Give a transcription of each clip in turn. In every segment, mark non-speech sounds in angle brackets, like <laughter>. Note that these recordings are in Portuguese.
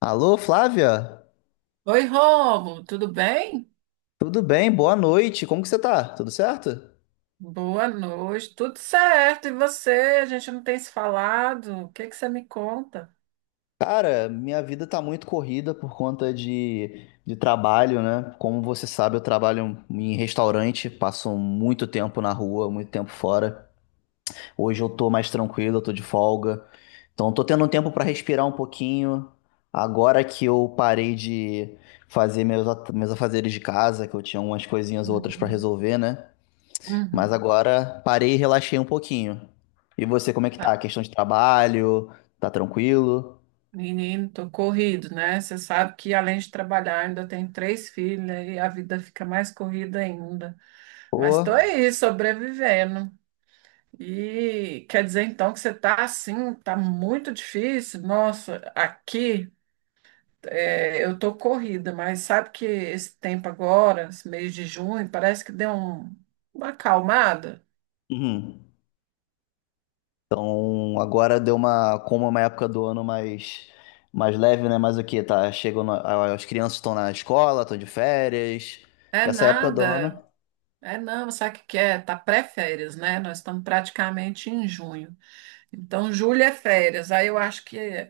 Alô, Flávia? Oi, Rômulo, tudo bem? Tudo bem? Boa noite. Como que você tá? Tudo certo? Boa noite, tudo certo. E você? A gente não tem se falado. O que que você me conta? Cara, minha vida tá muito corrida por conta de trabalho, né? Como você sabe, eu trabalho em restaurante, passo muito tempo na rua, muito tempo fora. Hoje eu tô mais tranquilo, eu tô de folga. Então, eu tô tendo um tempo pra respirar um pouquinho. Agora que eu parei de fazer meus afazeres de casa, que eu tinha umas coisinhas ou outras pra Uhum. resolver, né? Mas Uhum. agora parei e relaxei um pouquinho. E você, como é que tá? A Tá. questão de trabalho? Tá tranquilo? Menino, tô corrido, né? Você sabe que além de trabalhar, ainda tenho três filhas e a vida fica mais corrida ainda. Mas tô Pô. aí, sobrevivendo. E quer dizer então que você tá assim, tá muito difícil? Nossa, aqui. É, eu tô corrida, mas sabe que esse tempo agora, esse mês de junho, parece que uma acalmada. Uhum. Então agora deu uma, como é uma época do ano mais, mais leve, né? Mas o que? Tá, chegam, as crianças estão na escola, estão de férias. É Que essa época do nada, ano, é não, sabe o que que é? Tá pré-férias, né? Nós estamos praticamente em junho. Então, julho é férias, aí eu acho que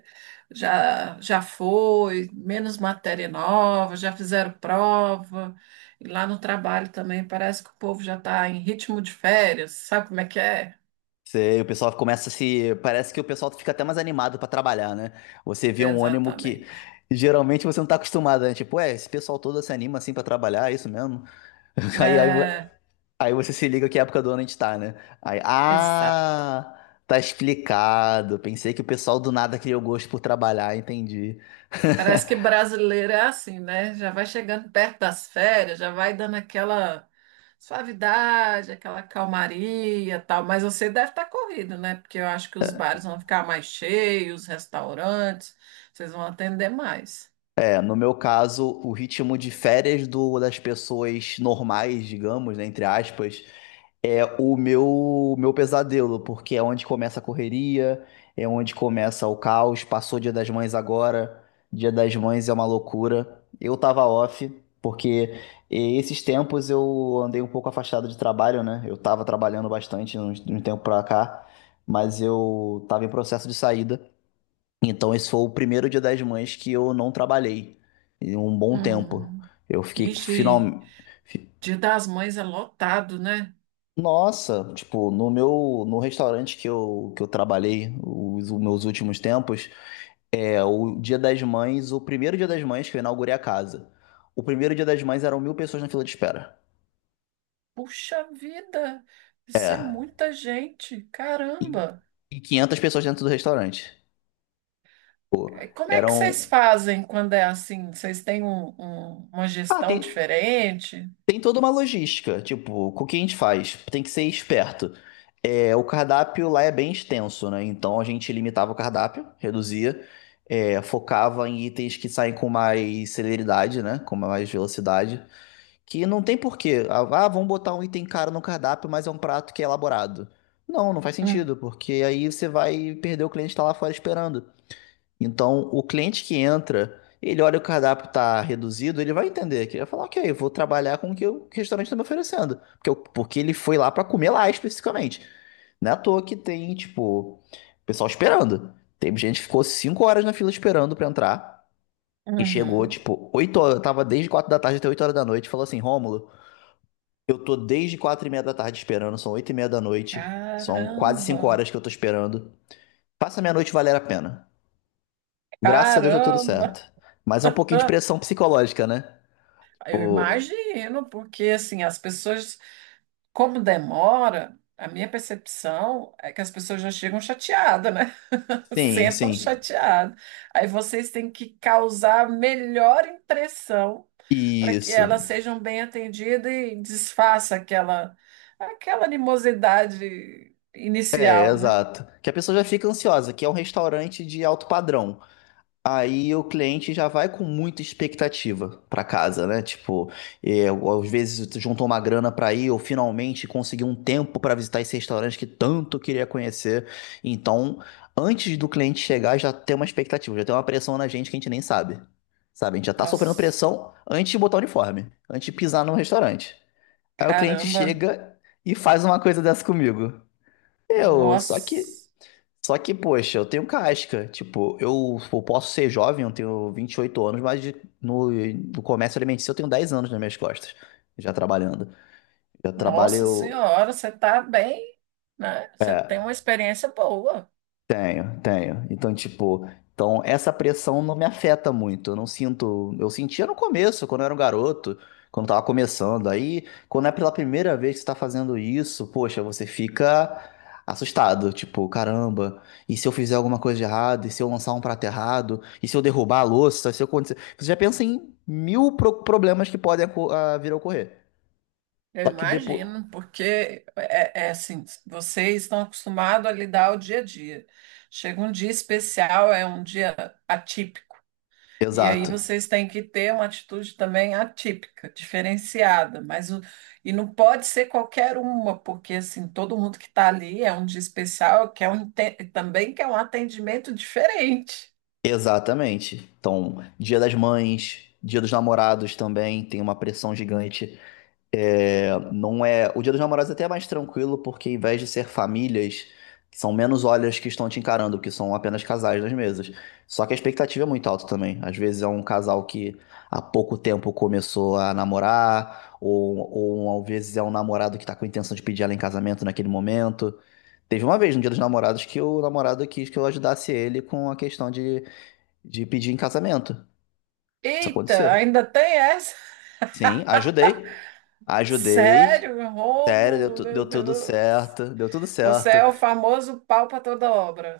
já foi, menos matéria nova, já fizeram prova. E lá no trabalho também parece que o povo já está em ritmo de férias, sabe como é que é? você, o pessoal começa a se, parece que o pessoal fica até mais animado pra trabalhar, né? Você vê um ânimo que Exatamente. geralmente você não tá acostumado, né? Tipo, é, esse pessoal todo se anima assim pra trabalhar, é isso mesmo? <laughs> Aí, aí, É, Aí você se liga que época do ano a gente tá, né? Aí, ah, tá explicado. Pensei que o pessoal do nada criou gosto por trabalhar, entendi. parece que <laughs> brasileiro é assim, né? Já vai chegando perto das férias, já vai dando aquela suavidade, aquela calmaria, e tal. Mas você deve estar corrido, né? Porque eu acho que os bares vão ficar mais cheios, os restaurantes, vocês vão atender mais. É, no meu caso, o ritmo de férias do, das pessoas normais, digamos, né, entre aspas, é o meu pesadelo, porque é onde começa a correria, é onde começa o caos. Passou o Dia das Mães agora, Dia das Mães é uma loucura. Eu tava off, porque esses tempos eu andei um pouco afastado de trabalho, né? Eu tava trabalhando bastante de um tempo pra cá, mas eu tava em processo de saída. Então esse foi o primeiro Dia das Mães que eu não trabalhei em um bom tempo. Hum. Eu fiquei Ixi, final... Dia das Mães é lotado, né? Nossa, tipo, no meu, no restaurante que eu trabalhei os meus últimos tempos, é o Dia das Mães, o primeiro Dia das Mães que eu inaugurei a casa. O primeiro Dia das Mães eram mil pessoas na fila de espera. Puxa vida, isso é É, muita gente, e, caramba. e 500 pessoas dentro do restaurante. É, como é que vocês Eram, fazem quando é assim? Vocês têm uma ah, gestão tem, diferente? tem toda uma logística, tipo, com o que a gente faz? Tem que ser esperto. É, o cardápio lá é bem extenso, né? Então a gente limitava o cardápio, reduzia, é, focava em itens que saem com mais celeridade, né? Com mais velocidade. Que não tem porquê. Vamos botar um item caro no cardápio, mas é um prato que é elaborado. Não, não faz Hum. sentido, porque aí você vai perder o cliente que tá lá fora esperando. Então, o cliente que entra, ele olha o cardápio tá reduzido, ele vai entender que ele vai falar, ok, eu vou trabalhar com o que o restaurante está me oferecendo, porque, porque ele foi lá para comer lá especificamente. Não é à toa que tem, tipo, pessoal esperando. Tem gente que ficou 5 horas na fila esperando para entrar e chegou, Uhum. tipo, 8, horas, tava desde 4 da tarde até 8 horas da noite, e falou assim, Rômulo, eu tô desde 4 e meia da tarde esperando, são 8 e meia da noite, são quase 5 Caramba, horas que eu tô esperando. Faça minha noite valer a pena. Graças a Deus deu tudo caramba. certo. Mas é um pouquinho de <laughs> pressão psicológica, né? Eu O... imagino, porque assim, as pessoas, como demora, a minha percepção é que as pessoas já chegam chateadas, né? <laughs> Sim, Sentam sim. chateadas. Aí vocês têm que causar a melhor impressão para que Isso. elas sejam bem atendidas e desfaça aquela, aquela animosidade É, inicial, né? exato. Que a pessoa já fica ansiosa, que é um restaurante de alto padrão. Aí o cliente já vai com muita expectativa para casa, né? Tipo, é, às vezes tu juntou uma grana para ir ou finalmente conseguiu um tempo para visitar esse restaurante que tanto queria conhecer. Então, antes do cliente chegar, já tem uma expectativa, já tem uma pressão na gente que a gente nem sabe. Sabe? A gente já tá sofrendo Nossa, pressão antes de botar o uniforme, antes de pisar no restaurante. Aí o cliente caramba, chega e faz uma coisa dessa comigo. Eu, nossa. só que, poxa, eu tenho casca. Tipo, eu posso ser jovem, eu tenho 28 anos, mas no, no comércio alimentício eu tenho 10 anos nas minhas costas, já trabalhando. Já Nossa trabalho. senhora, você está bem, né? Você tem uma experiência boa, Tenho, tenho. Então, tipo, então essa pressão não me afeta muito. Eu não sinto. Eu sentia no começo, quando eu era um garoto, quando tava começando. Aí, quando é pela primeira vez que você tá fazendo isso, poxa, você fica assustado. Tipo, caramba, e se eu fizer alguma coisa de errado? E se eu lançar um prato errado? E se eu derrubar a louça? Se eu acontecer. Você já pensa em mil problemas que podem vir a ocorrer. eu Só que depois. imagino, porque é, é assim, vocês estão acostumados a lidar o dia a dia. Chega um dia especial, é um dia atípico, e aí Exato. vocês têm que ter uma atitude também atípica, diferenciada, e não pode ser qualquer uma, porque assim, todo mundo que está ali é um dia especial, quer um, também quer um atendimento diferente. Exatamente. Então, Dia das Mães, Dia dos Namorados também tem uma pressão gigante. É, não é, o Dia dos Namorados é até mais tranquilo porque, ao invés de ser famílias, são menos olhas que estão te encarando, que são apenas casais nas mesas. Só que a expectativa é muito alta também. Às vezes é um casal que há pouco tempo começou a namorar, ou às vezes é um namorado que está com a intenção de pedir ela em casamento naquele momento. Teve uma vez no Dia dos Namorados que o namorado quis que eu ajudasse ele com a questão de pedir em casamento. Isso Eita, aconteceu. ainda tem essa? Sim, ajudei. Ajudei. Sério, Sério, Rômulo, meu deu tudo Deus. certo. Deu tudo Você certo. é o famoso pau para toda obra.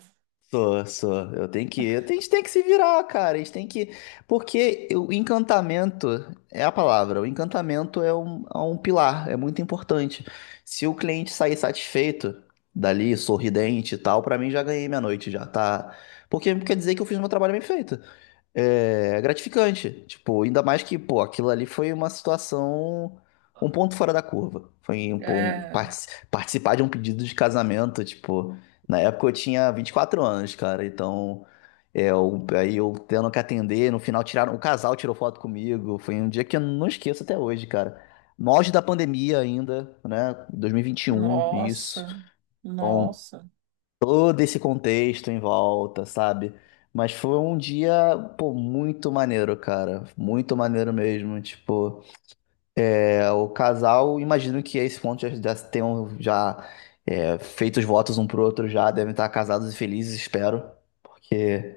Sou, sou. Eu tenho que. Eu tenho- A gente tem que se virar, cara. A gente tem que. Porque o encantamento é a palavra. O encantamento é um pilar, é muito importante. Se o cliente sair satisfeito dali, sorridente e tal, pra mim já ganhei minha noite, já tá. Porque quer dizer que eu fiz meu trabalho bem feito. É é gratificante. Tipo, ainda mais que, pô, aquilo ali foi uma situação, um ponto fora da curva. Foi um, pô, um É, participar de um pedido de casamento, tipo, na época eu tinha 24 anos, cara, então é, aí eu tendo que atender, no final tiraram, o casal tirou foto comigo. Foi um dia que eu não esqueço até hoje, cara. No auge da pandemia ainda, né? 2021, isso. nossa, Então, nossa. todo esse contexto em volta, sabe? Mas foi um dia, pô, muito maneiro, cara. Muito maneiro mesmo. Tipo, é, o casal, imagino que a esse ponto já, já tenham já é, feito os votos um pro outro já, devem estar casados e felizes, espero. Porque,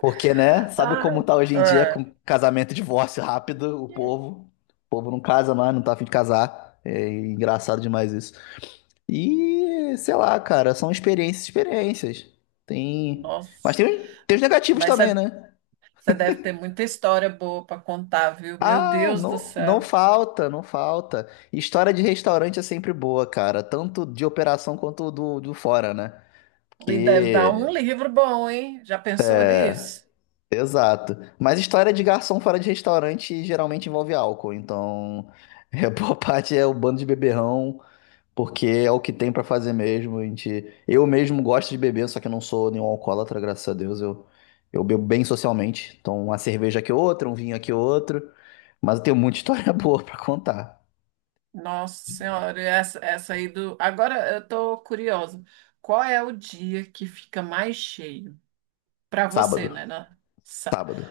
porque, né? Sabe Ai, como tá hoje em dia é, com casamento e divórcio rápido, o povo. O povo não casa mais, não tá a fim de casar. É engraçado demais isso. E, sei lá, cara, são experiências, experiências. Tem. Mas nossa. tem, tem os negativos Mas também, você né? você deve ter muita história boa para contar, viu? Meu Ah, Deus do não, não céu. falta, não falta. História de restaurante é sempre boa, cara. Tanto de operação quanto do fora, né? E deve dar um Que livro bom, hein? Já pensou nisso? exato. Mas história de garçom fora de restaurante geralmente envolve álcool. Então, <laughs> é, boa parte é o bando de beberrão. Porque é o que tem pra fazer mesmo. A gente, eu mesmo gosto de beber, só que eu não sou nenhum alcoólatra, graças a Deus. Eu bebo bem socialmente. Então, uma cerveja aqui outra, um vinho aqui outro. Mas eu tenho muita história <laughs> boa pra contar. Nossa Senhora, essa aí do. Agora eu tô curiosa. Qual é o dia que fica mais cheio? Para você, Sábado, né? Né? sábado.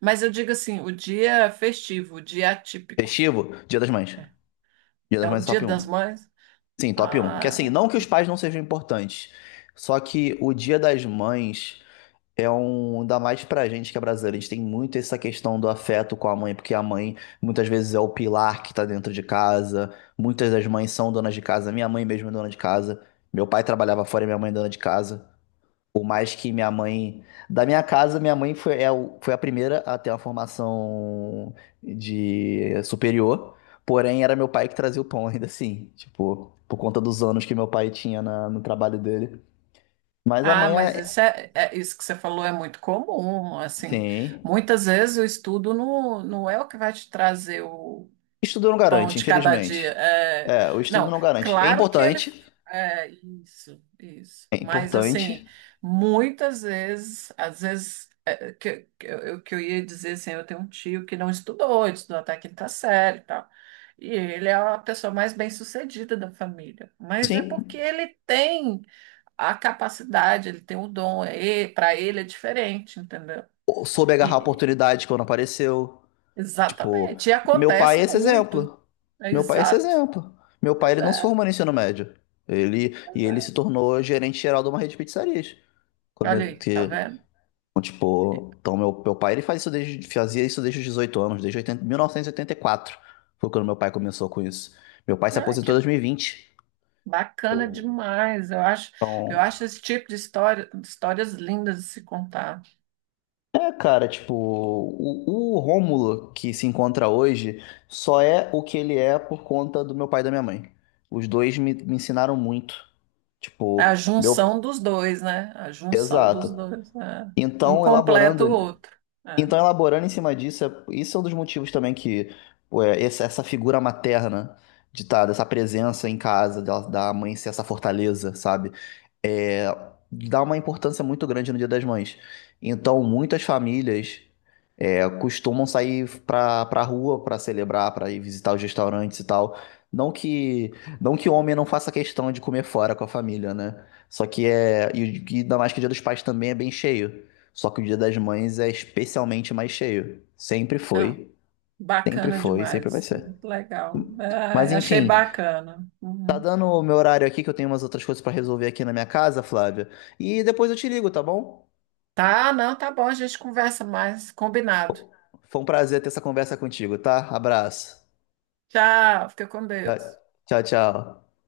Mas eu digo assim, o dia festivo, o dia atípico, Festivo, Dia das Mães. Dia das é o Mães é Dia top das um. Mães. Sim, top um. Que assim, Ah, não que os pais não sejam importantes, só que o Dia das Mães é um, ainda mais pra gente que é brasileiro, a gente tem muito essa questão do afeto com a mãe, porque a mãe muitas vezes é o pilar que tá dentro de casa, muitas das mães são donas de casa, minha mãe mesmo é dona de casa, meu pai trabalhava fora e minha mãe é dona de casa. Por mais que minha mãe, da minha casa, minha mãe foi, foi a primeira a ter uma formação de superior, porém era meu pai que trazia o pão <laughs> ainda assim, tipo, por conta dos anos que meu pai tinha no trabalho dele. Mas a ah, mãe, mas isso é, isso que você falou é muito comum, assim. sim. Muitas vezes o estudo não, não é o que vai te trazer o Estudo não pão garante, de cada dia. infelizmente. É. É, o estudo Não, não garante. Claro que ele. É, isso, isso. É Mas, assim, importante, muitas vezes, às vezes, é, que eu ia dizer assim, eu tenho um tio que não estudou, ele estudou até a quinta série e tal. E ele é a pessoa mais bem-sucedida da família. Mas é porque sim. ele tem a capacidade, ele tem o dom, é, para ele é diferente, entendeu? Eu soube agarrar a E, oportunidade quando apareceu. Tipo, exatamente. E meu pai acontece é esse muito. exemplo. É Meu pai é esse exato. exemplo. Meu pai, Pois ele não se é. formou no ensino médio. Ele, e ele se Exato. tornou gerente geral de uma rede de pizzarias. Quando Olha ele- aí, tá que- vendo? então, tipo, então meu pai, ele faz isso desde, fazia isso desde os 18 anos, desde oitenta oitenta 1984. Foi quando meu pai começou com isso. Meu pai se Ai, que aposentou em 2020. bacana demais. Eu Então acho esse tipo de história, histórias lindas de se contar. é, cara, tipo, o Rômulo que se encontra hoje só é o que ele é por conta do meu pai e da minha mãe. Os dois me ensinaram muito. É Tipo, a meu. junção dos dois, né? A junção dos Exato. dois. Né? Um Então, completa o elaborando. outro. É. Então, elaborando em cima disso, isso é um dos motivos também que ué, essa figura materna de tá, dessa presença em casa, da mãe ser essa fortaleza, sabe? É, dá uma importância muito grande no Dia das Mães. Então, muitas famílias é, costumam sair pra, pra rua pra celebrar, pra ir visitar os restaurantes e tal. Não que, não que homem não faça questão de comer fora com a família, né? Só que é. E ainda mais que o Dia dos Pais também é bem cheio. Só que o Dia das Mães é especialmente mais cheio. Sempre Não, foi, sempre bacana foi, sempre vai demais. ser. Muito legal. Mas Ai, achei enfim. bacana. Tá Uhum. dando o meu horário aqui, que eu tenho umas outras coisas pra resolver aqui na minha casa, Flávia. E depois eu te ligo, tá bom? Tá, não, tá bom. A gente conversa mais. Combinado. Foi um prazer ter essa conversa contigo, tá? Abraço. Tchau, fica com Deus. Tchau.